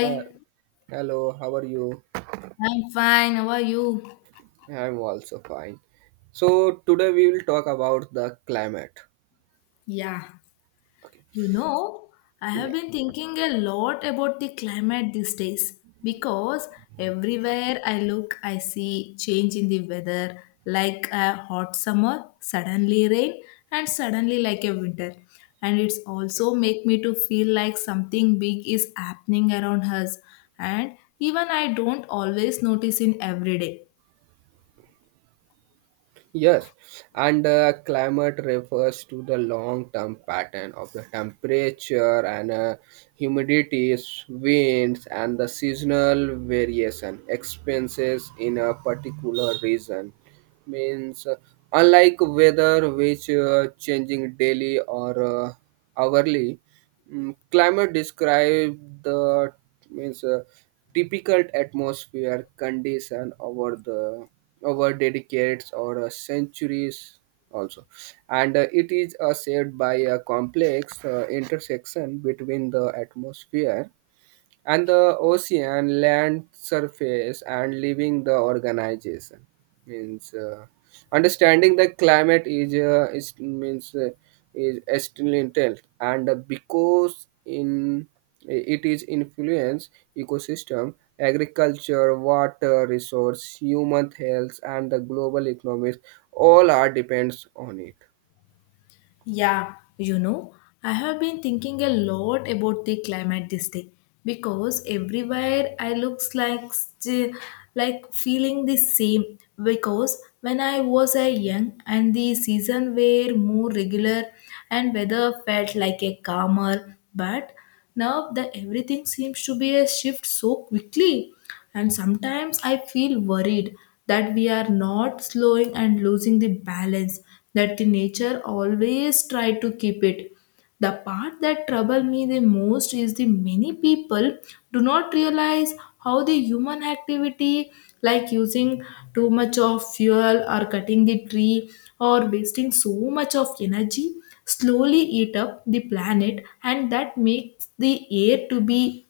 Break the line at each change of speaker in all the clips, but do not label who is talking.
Uh, Hello, how are you?
I'm fine. How are you?
I'm also fine. So today we will talk about the climate.
Yeah,
Okay.
you know, I
Yeah.
have been thinking a lot about the climate these days, because everywhere I look, I see change in the weather, like a hot summer, suddenly rain, and suddenly like a winter. And it's also make me to feel like something big is happening around us, and even I don't always notice in every day.
Yes. And climate refers to the long-term pattern of the temperature and humidities, winds, and the seasonal variation expenses in a particular region. Means, unlike weather, which changing daily or hourly. Climate describe the means typical atmosphere condition over decades or centuries also, and it is shaped by a complex intersection between the atmosphere and the ocean land surface and living the organization. Means understanding the climate is essential, and because in it is influence ecosystem, agriculture, water resource, human health, and the global economics all are depends on it.
Yeah, I have been thinking a lot about the climate this day, because everywhere I looks like like feeling the same, because when I was a young and the season were more regular, and weather felt like a calmer, but now the everything seems to be a shift so quickly, and sometimes I feel worried that we are not slowing and losing the balance that the nature always try to keep it. The part that trouble me the most is the many people do not realize how the human activity, like using too much of fuel or cutting the tree or wasting so much of energy, slowly eat up the planet, and that makes the air to be,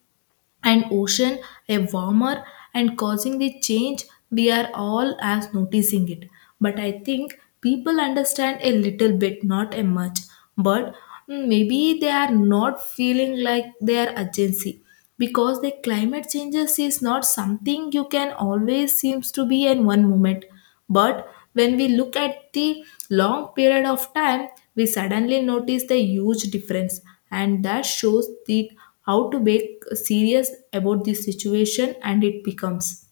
and ocean a warmer, and causing the change. We are all as noticing it, but I think people understand a little bit, not a much, but maybe they are not feeling like their urgency, because the climate changes is not something you can always seems to be in one moment. But when we look at the long period of time, we suddenly notice the huge difference, and that shows the how to be serious about this situation and it becomes.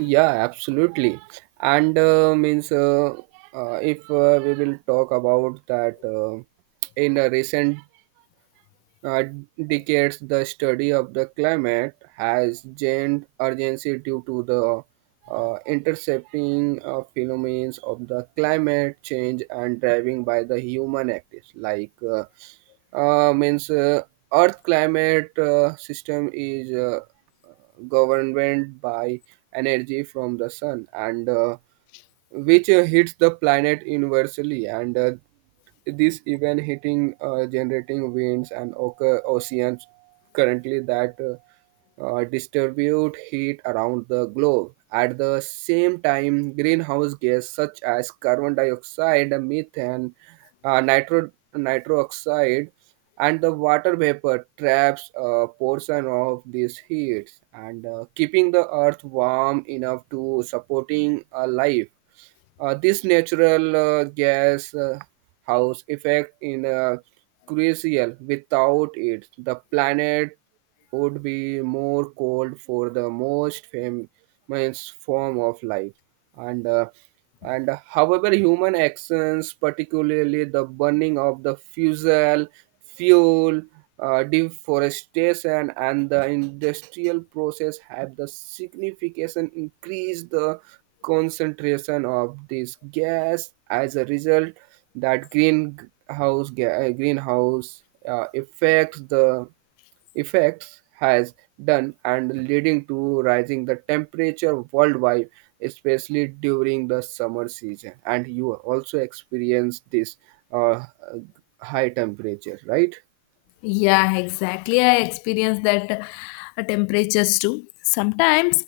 Yeah, absolutely. And means if we will talk about that in a recent uh, decades, the study of the climate has gained urgency due to the intercepting phenomena of the climate change and driving by the human activities. Like means Earth climate system is governed by energy from the sun and which hits the planet universally, and this event hitting generating winds and oceans currently that distribute heat around the globe. At the same time greenhouse gas such as carbon dioxide, methane, nitro oxide, and the water vapor traps a portion of these heats and keeping the earth warm enough to supporting life. This natural gas house effect in crucial. Without it, the planet would be more cold for the most famous form of life. And uh, and however, human actions, particularly the burning of the fuel, deforestation, and the industrial process have the significant increase the concentration of this gas. As a result, that greenhouse effects has done and leading to rising the temperature worldwide, especially during the summer season. And you also experience this uh, high temperature, right?
Yeah, exactly. I experience that temperatures too. Sometimes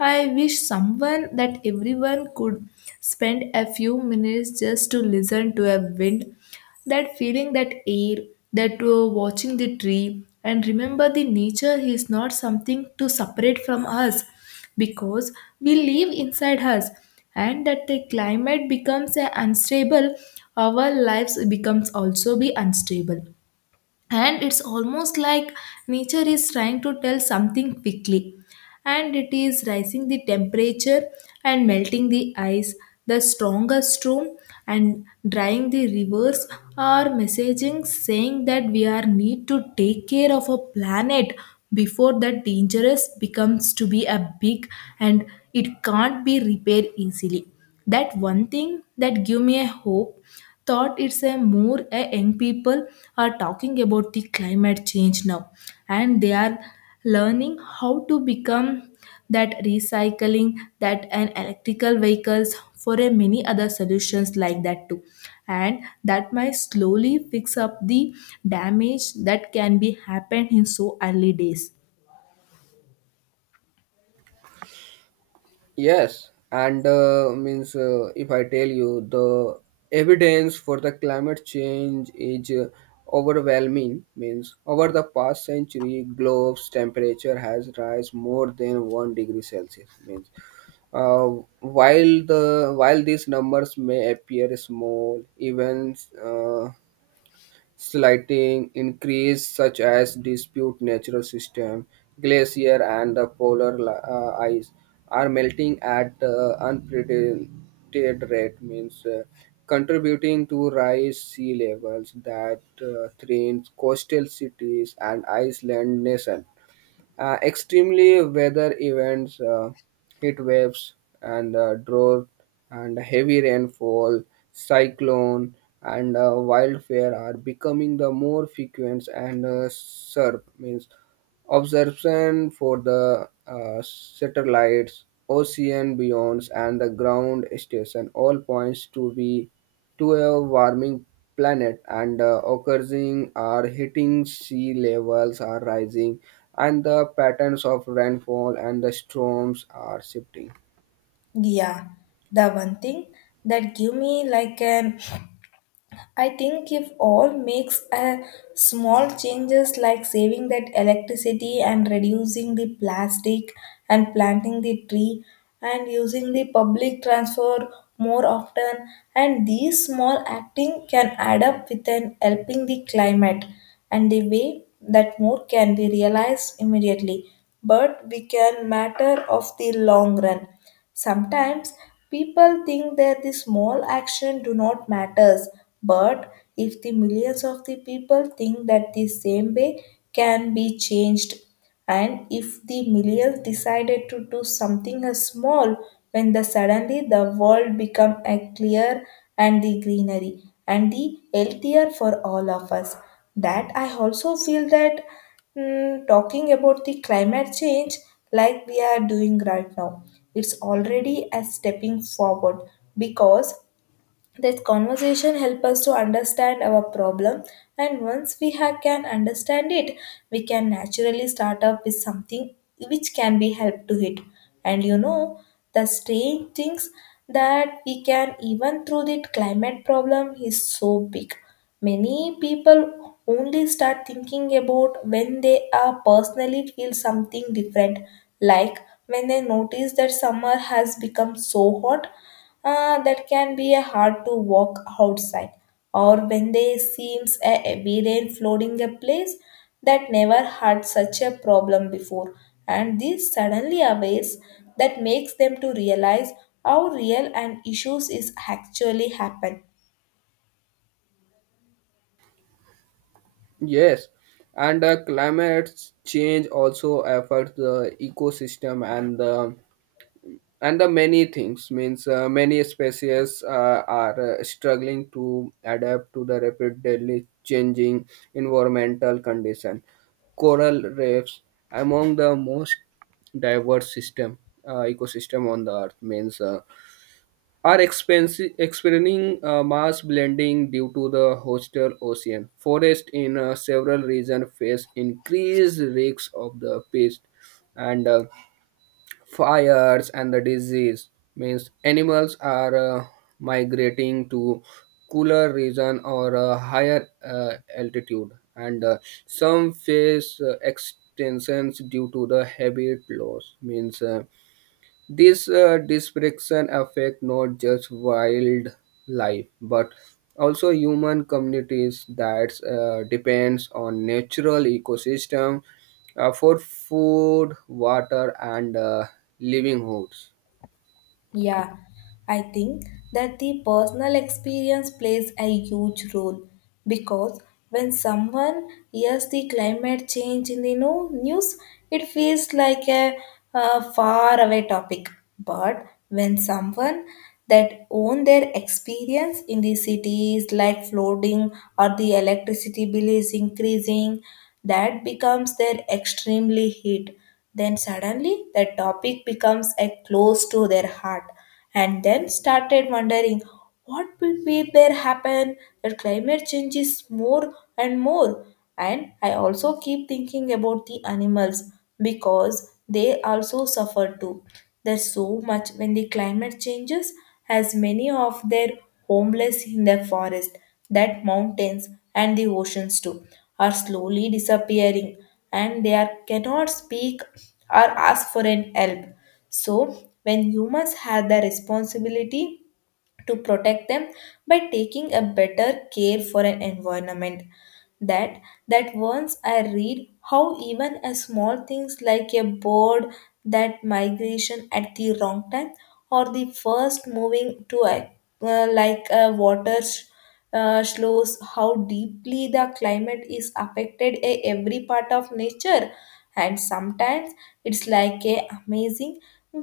I wish someone that everyone could spend a few minutes just to listen to a wind, that feeling that air, that watching the tree, and remember the nature is not something to separate from us, because we live inside us. And that the climate becomes unstable, our lives becomes also be unstable, and it's almost like nature is trying to tell something quickly, and it is rising the temperature, and melting the ice, the stronger storm, and drying the rivers are messaging saying that we are need to take care of our planet before that dangerous becomes to be a big, and it can't be repaired easily. That one thing that give me a hope thought, it's a more a young people are talking about the climate change now, and they are learning how to become, that recycling, that and electrical vehicles for a many other solutions like that too, and that might slowly fix up the damage that can be happened in so early days.
Yes, and means if I tell you the evidence for the climate change is overwhelming. Means over the past century, globe's temperature has rise more than 1 degree Celsius. Means uh, while these numbers may appear small, even uh, slighting increase such as dispute natural system, glacier and the polar ice are melting at unprecedented rate, means contributing to rise sea levels that threaten coastal cities and island nation. Extremely weather events, heat waves, and drought, and heavy rainfall, cyclone, and wildfire are becoming the more frequent and sharp. Means observation for the satellites, ocean beyonds, and the ground station all points to be to a warming planet, and occurring are hitting sea levels are rising, and the patterns of rainfall and the storms are shifting.
Yeah, the one thing that give me like an, I think if all makes a small changes, like saving that electricity and reducing the plastic and planting the tree and using the public transfer more often, and these small acting can add up with an helping the climate, and the way that more can be realized immediately, but we can matter of the long run. Sometimes people think that the small action do not matters, but if the millions of the people think that the same way can be changed, and if the millions decided to do something as small, when the suddenly the world become a clear and the greenery and the healthier for all of us. That I also feel that talking about the climate change, like we are doing right now, it's already a stepping forward, because that conversation help us to understand our problem, and once we can understand it, we can naturally start up with something which can be help to it. And you know the strange things, that we can even through the climate problem is so big. Many people only start thinking about when they are personally feel something different, like when they notice that summer has become so hot, that can be hard to walk outside, or when they seems a heavy rain flooding a place that never had such a problem before, and this suddenly awares that makes them to realize how real an issues is actually happen.
Yes, and climate change also affects the ecosystem and the many things. Means many species are struggling to adapt to the rapidly changing environmental condition. Coral reefs among the most diverse system ecosystem on the earth, means are experiencing mass blending due to the hostile ocean forest in several regions, face increased risks of the pest and fires and the disease. Means animals are migrating to cooler region or a higher altitude, and some face extinctions due to the habit loss. Means this disruption affect not just wildlife but also human communities that depends on natural ecosystem for food, water, and livelihoods.
Yeah, I think that the personal experience plays a huge role, because when someone hears the climate change in the news, it feels like a far away topic. But when someone that own their experience in the cities like flooding, or the electricity bill is increasing, that becomes their extremely hit. Then suddenly the topic becomes a close to their heart, and then started wondering what will be there happen that climate changes more and more. And I also keep thinking about the animals, because they also suffer too. There's so much when the climate changes, as many of their homeless in the forest, that mountains and the oceans too are slowly disappearing, and they are, cannot speak or ask for an help. So, when humans have the responsibility to protect them by taking a better care for an environment, that that once I read how even a small things like a bird that migration at the wrong time, or the first moving to a like a water, shows how deeply the climate is affected a every part of nature. And sometimes it's like a amazing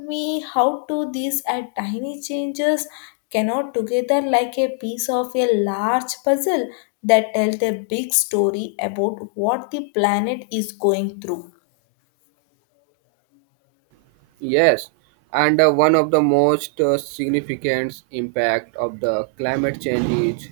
me how to these tiny changes cannot together like a piece of a large puzzle that tells a big story about what the planet is going through.
Yes, and one of the most significant impact of the climate change is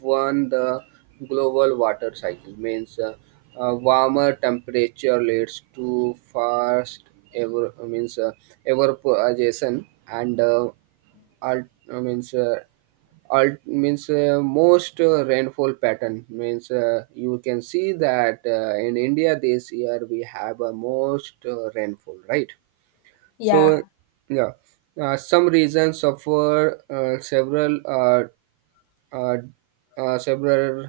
one the global water cycle. Means warmer temperature leads to fast ever, means evaporation and alt, means alt, means most rainfall pattern. Means you can see that in India this year we have a most rainfall, right? So
Yeah.
yeah, some regions suffer several uh, several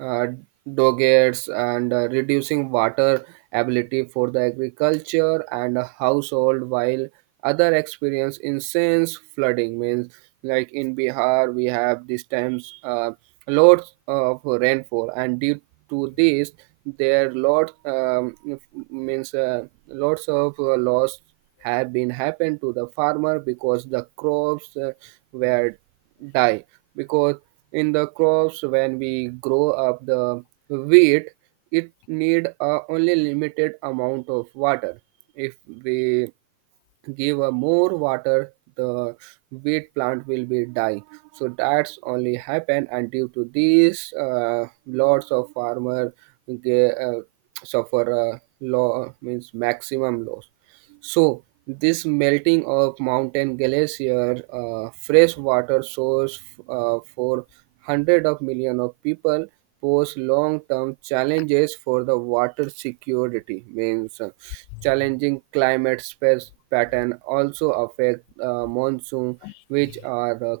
uh, dogets and reducing water ability for the agriculture and household, while other experience intense flooding. Means like in bihar we have these times lots of rainfall, and due to this there lot means lots of loss have been happened to the farmer because the crops were die. Because in the crops when we grow up the wheat, it need a only limited amount of water. If we give a more water the wheat plant will be die. So that's only happen, and due to this, lots of farmer ge- uh, suffer a law, means maximum loss. So, this melting of mountain glacier, fresh water source for hundreds of millions of people, pose long-term challenges for the water security. Means challenging climate space pattern also affect monsoon, which are the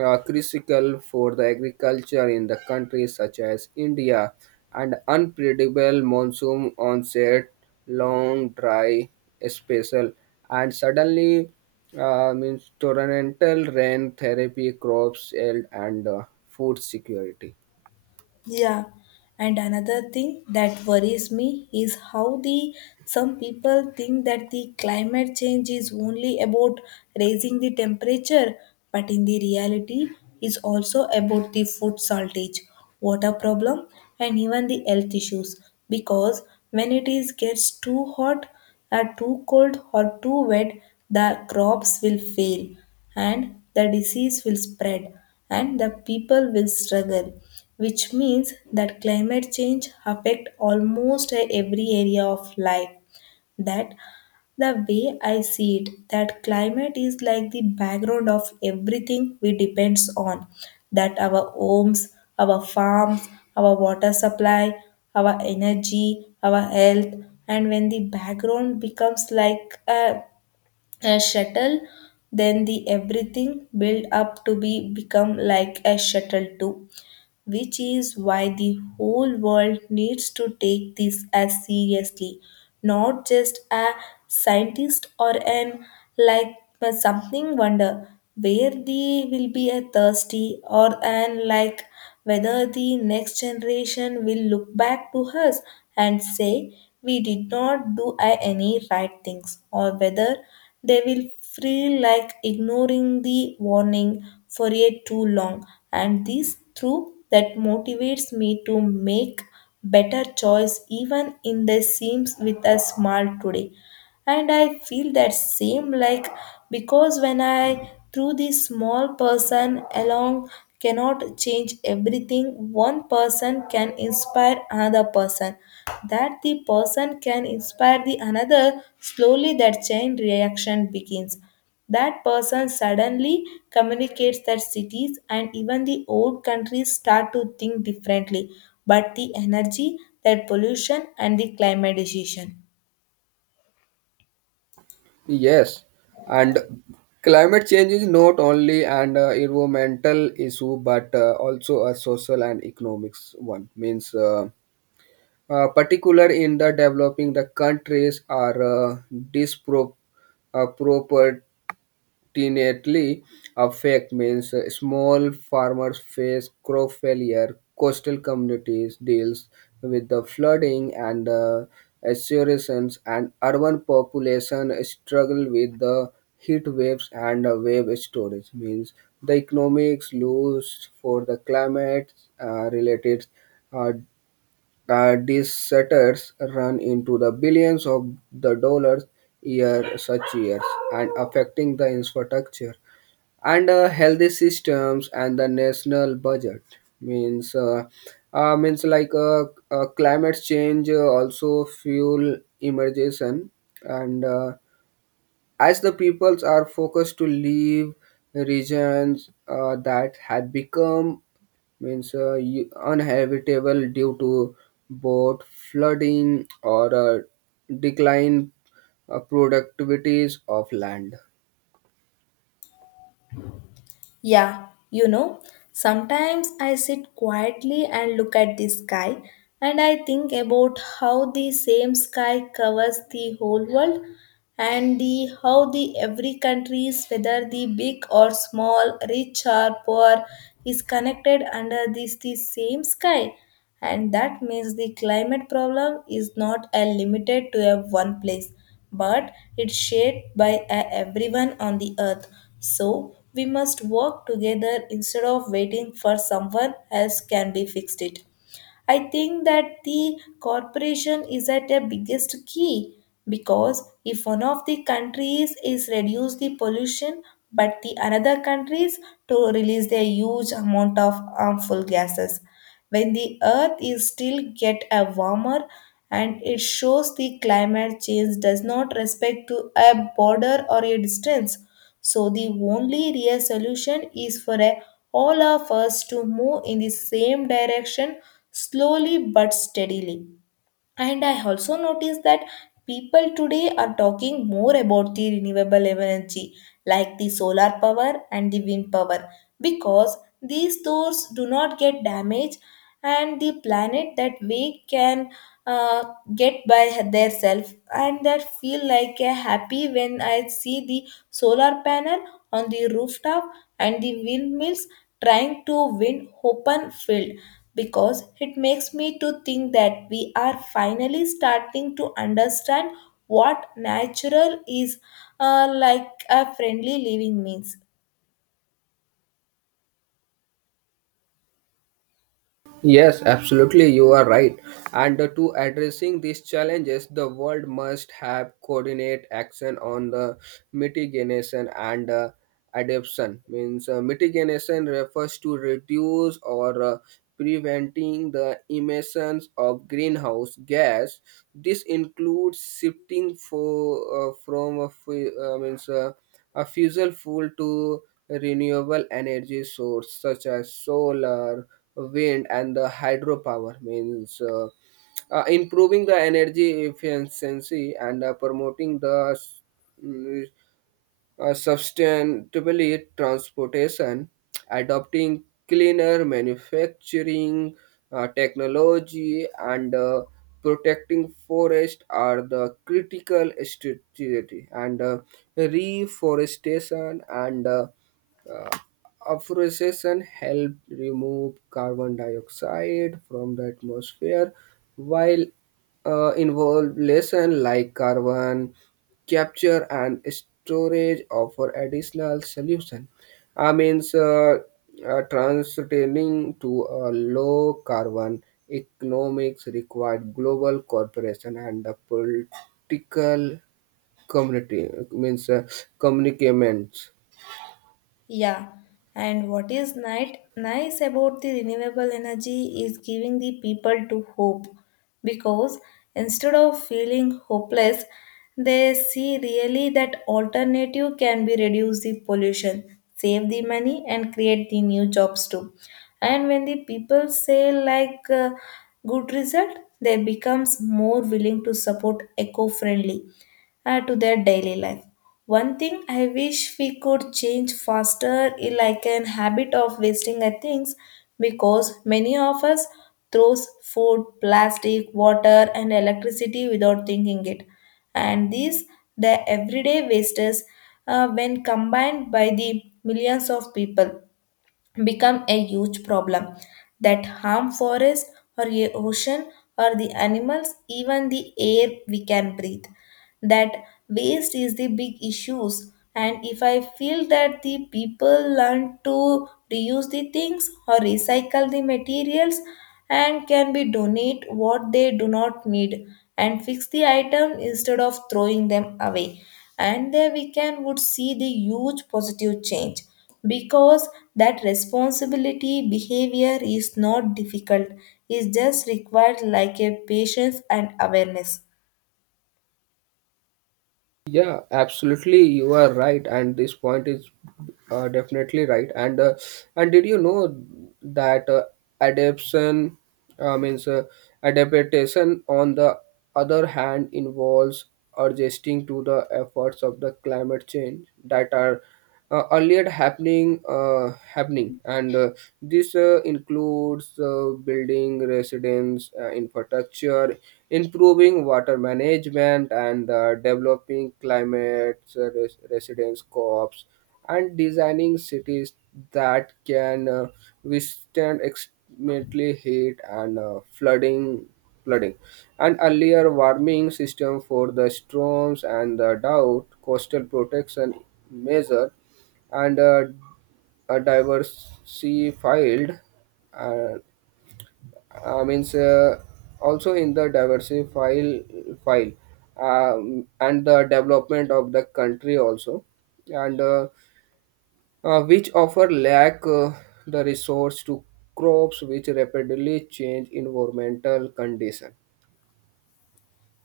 critical for the agriculture in the countries such as India, and unpredictable monsoon onset, long dry spell, and suddenly means torrential rain therapy crops yield and food security.
Yeah, and another thing that worries me is how the some people think that the climate change is only about raising the temperature, but in the reality is also about the food shortage, water problem, and even the health issues. Because when it is gets too hot, or too cold, or too wet, the crops will fail, and the disease will spread, and the people will struggle, which means that climate change affect almost every area of life. That the way I see it, that climate is like the background of everything we depends on, that our homes, our farms, our water supply, our energy, our health. And when the background becomes like a shuttle, then the everything build up to be become like a shuttle too, which is why the whole world needs to take this as seriously, not just a scientist or an like, but something wonder where they will be a thirsty or an like, whether the next generation will look back to us and say we did not do any right things, or whether they will feel like ignoring the warning for yet too long. And this through that motivates me to make better choice, even in the seams with a smile today. And I feel that same like, because when I threw this small person along cannot change everything, one person can inspire another person, that the person can inspire the another. Slowly that chain reaction begins, that person suddenly communicates that cities and even the old countries start to think differently, but the energy, that pollution, and the climate decision.
Yes, and climate change is not only an environmental issue but also a social and economics one. Means. Particular in the developing the countries are uh, disproportionately affect, means small farmers face crop failure, coastal communities deals with the flooding and assurances, and urban population struggle with the heat waves and wave storage. Means the economics lose for the climate related uh, these setters run into the billions of the dollars year such years, and affecting the infrastructure and healthy systems and the national budget. Means uh, means like uh, climate change also fuel emergence, and as the peoples are focused to leave regions that had become, means uninhabitable due to both flooding or decline productivities of land.
Yeah, sometimes I sit quietly and look at the sky, and I think about how the same sky covers the whole world, and the how the every countries, whether the big or small, rich or poor, is connected under this the same sky. And that means the climate problem is not a limited to a one place, but it's shared by a everyone on the earth, so we must work together instead of waiting for someone else can be fixed it. I think that the corporation is at a biggest key, because if one of the countries is reduce the pollution, but the another countries to release a huge amount of harmful gases, when the earth is still get a warmer. And it shows the climate change does not respect to a border or a distance, so the only real solution is for all of us to move in the same direction, slowly but steadily. And I also noticed that people today are talking more about the renewable energy, like the solar power and the wind power, because these stores do not get damaged and the planet that we can uh, get by their self. And that feel like a happy when I see the solar panel on the rooftop and the windmills trying to win open field, because it makes me to think that we are finally starting to understand what natural is, like a friendly living means.
Yes, absolutely, you are right. And to addressing these challenges, the world must have coordinate action on the mitigation and adaptation. Means mitigation refers to reduce or preventing the emissions of greenhouse gas. This includes shifting for from a fu- means a fossil fuel to renewable energy source such as solar, wind, and the hydropower. Means improving the energy efficiency and promoting the mm, sustainable transportation, adopting cleaner manufacturing technology and protecting forest are the critical strategy, and reforestation and uh, afforestation help remove carbon dioxide from the atmosphere, while involve like carbon capture and storage offer additional solution. I mean transitioning to a low carbon economics required global cooperation and the political community, means commitments.
Yeah, and what is night nice about the renewable energy is giving the people to hope, because instead of feeling hopeless, they see really that alternative can be reduce the pollution, save the money, and create the new jobs too. And when the people say like good result, they becomes more willing to support eco-friendly to their daily life. One thing I wish we could change faster is like an habit of wasting at things because many of us throws food, plastic, water and electricity without thinking it. And these the everyday wastes, when combined by the millions of people, become a huge problem that harm forests or a ocean or the animals, even the air we can breathe. That waste is the big issues, and if I feel that the people learn to reuse the things or recycle the materials and can be donate what they do not need and fix the item instead of throwing them away, and there we can would see the huge positive change, because that responsibility behavior is not difficult. It just required like a patience and awareness.
Yeah, absolutely. You are right, and this point is definitely right. And did you know that adaptation uh, means uh, adaptation on the other hand involves adjusting to the efforts of the climate change that are earlier happening happening, and this includes building residence infrastructure, improving water management, and developing climate residence co-ops, and designing cities that can withstand extremely heat and flooding, and earlier warming system for the storms and the drought coastal protection measure, and diversified uh, means also in the diversified file, and the development of the country also, and which offer lack the resource to crops which rapidly change environmental condition.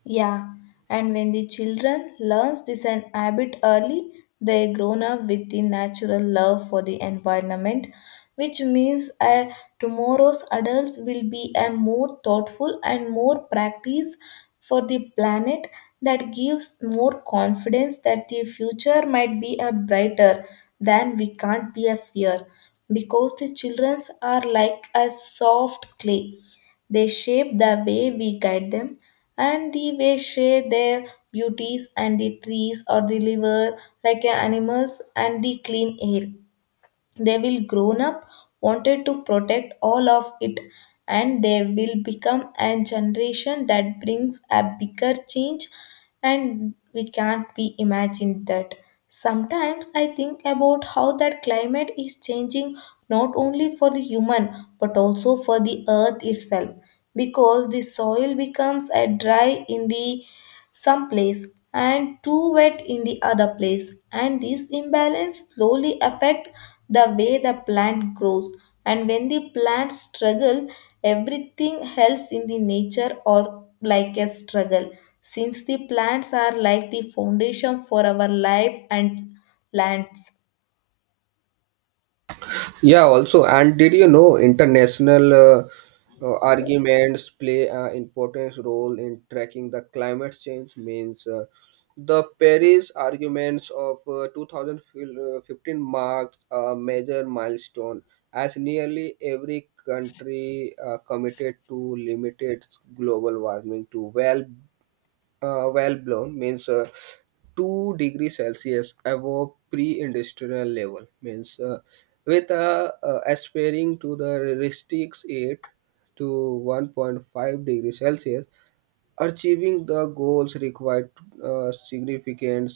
Yeah, and when the children learns this an habit early, they grown up with the natural love for the environment, which means tomorrow's adults will be a more thoughtful and more practice for the planet, that gives more confidence that the future might be a brighter than we can't be a fear, because the childrens are like a soft clay. They shape the way we guide them and the way share their beauties and the trees or the river, like animals and the clean air. They will grown up wanted to protect all of it, and they will become a generation that brings a bigger change and we can't be imagined that. Sometimes I think about how that climate is changing not only for the human but also for the earth itself, because the soil becomes a dry in the some place and too wet in the other place, and this imbalance slowly affect the way the plant grows. And when the plants struggle, everything else in the nature or like a struggle, since the plants are like the foundation for our life and lands.
Yeah, also, and did you know international arguments play an important role in tracking the climate change? Means the Paris arguments of 2015 marked a major milestone, as nearly every country committed to limited global warming to well well blown, means 2-degree celsius above pre-industrial level, means with aspiring to the restricts it to 1.5 degree celsius. Achieving the goals required significant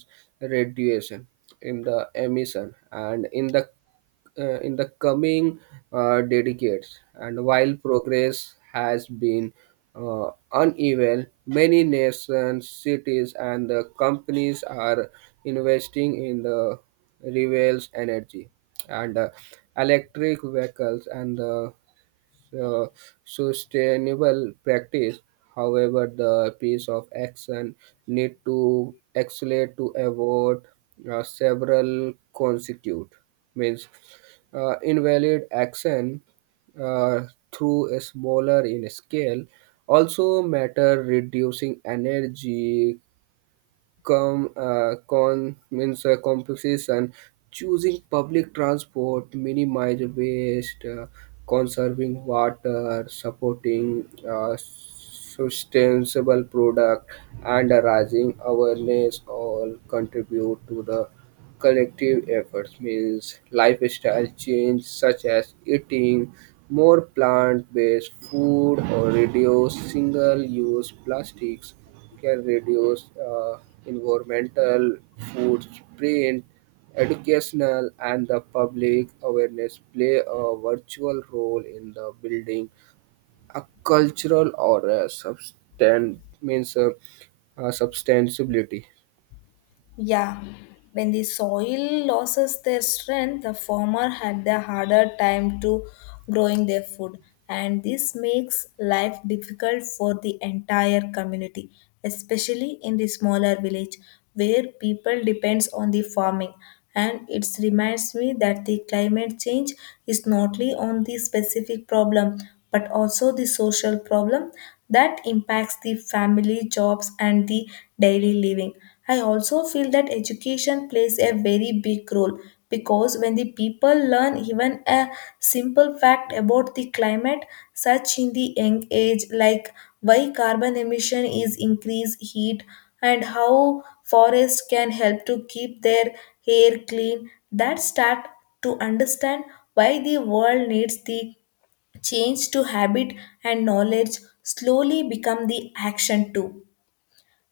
reduction in the emission and in the coming decades. And while progress has been uneven, many nations, cities, and the companies are investing in the renewable energy and electric vehicles and the uh, sustainable practice. However, the piece of action need to accelerate to avoid several consequences. Means invalid action uh, through a smaller in scale also matter, reducing energy com, con means compensation, choosing public transport, minimize waste, conserving water, supporting sustainable product, and raising awareness all contribute to the collective efforts. Means lifestyle change such as eating more plant-based food or reduce single-use plastics can reduce environmental footprint, educational, and the public awareness play a virtual role in the building a cultural or a substance, means substantiability.
Yeah, when the soil loses their strength, the farmer had the harder time to growing their food, and this makes life difficult for the entire community, especially in the smaller village where people depends on the farming. And it reminds me that the climate change is not only on the specific problem but also the social problem that impacts the family jobs and the daily living. I also feel that education plays a very big role, because when the people learn even a simple fact about the climate such in the young age, like why carbon emission is increased heat and how forests can help to keep their air clean, that start to understand why the world needs the change to habit, and knowledge slowly become the action too.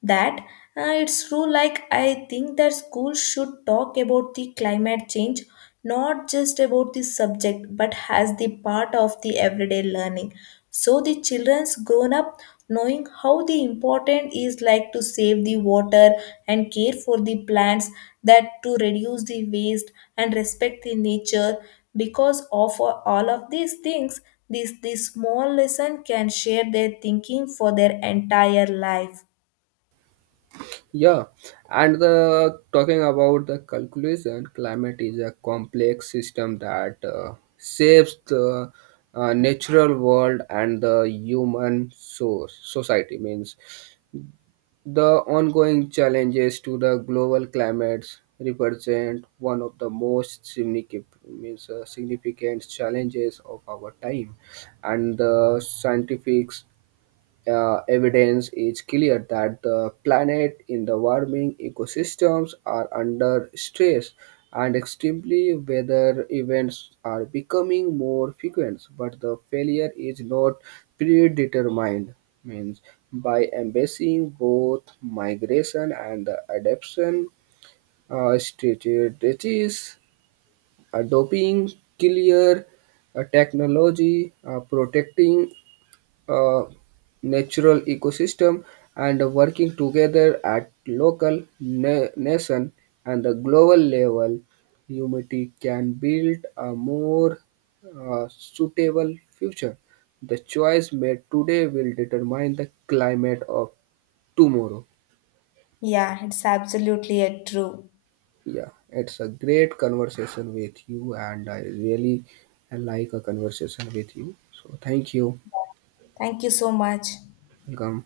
That It's true, like I think that schools should talk about the climate change, not just about the subject but as the part of the everyday learning, so the children's grown up knowing how the important is like to save the water and care for the plants, that to reduce the waste and respect the nature, because of all of these things, this small lesson can share their thinking for their entire life.
Yeah, and the talking about the calculation, climate is a complex system that shapes the natural world and the human source society. Means the ongoing challenges to the global climates represent one of the most significant, means, significant challenges of our time, and the scientific evidence is clear that the planet in the warming ecosystems are under stress and extremely weather events are becoming more frequent, but the failure is not predetermined. Means by embracing both migration and the adaptation strategies, adopting clear technology, protecting uh, natural ecosystem, and working together at local, nation, and the global level, humanity can build a more suitable future. The choice made today will determine the climate of tomorrow.
Yeah, it's absolutely true.
Yeah, it's a great conversation with you, and I really like a conversation with you. So, thank you.
Thank you so much.
Welcome.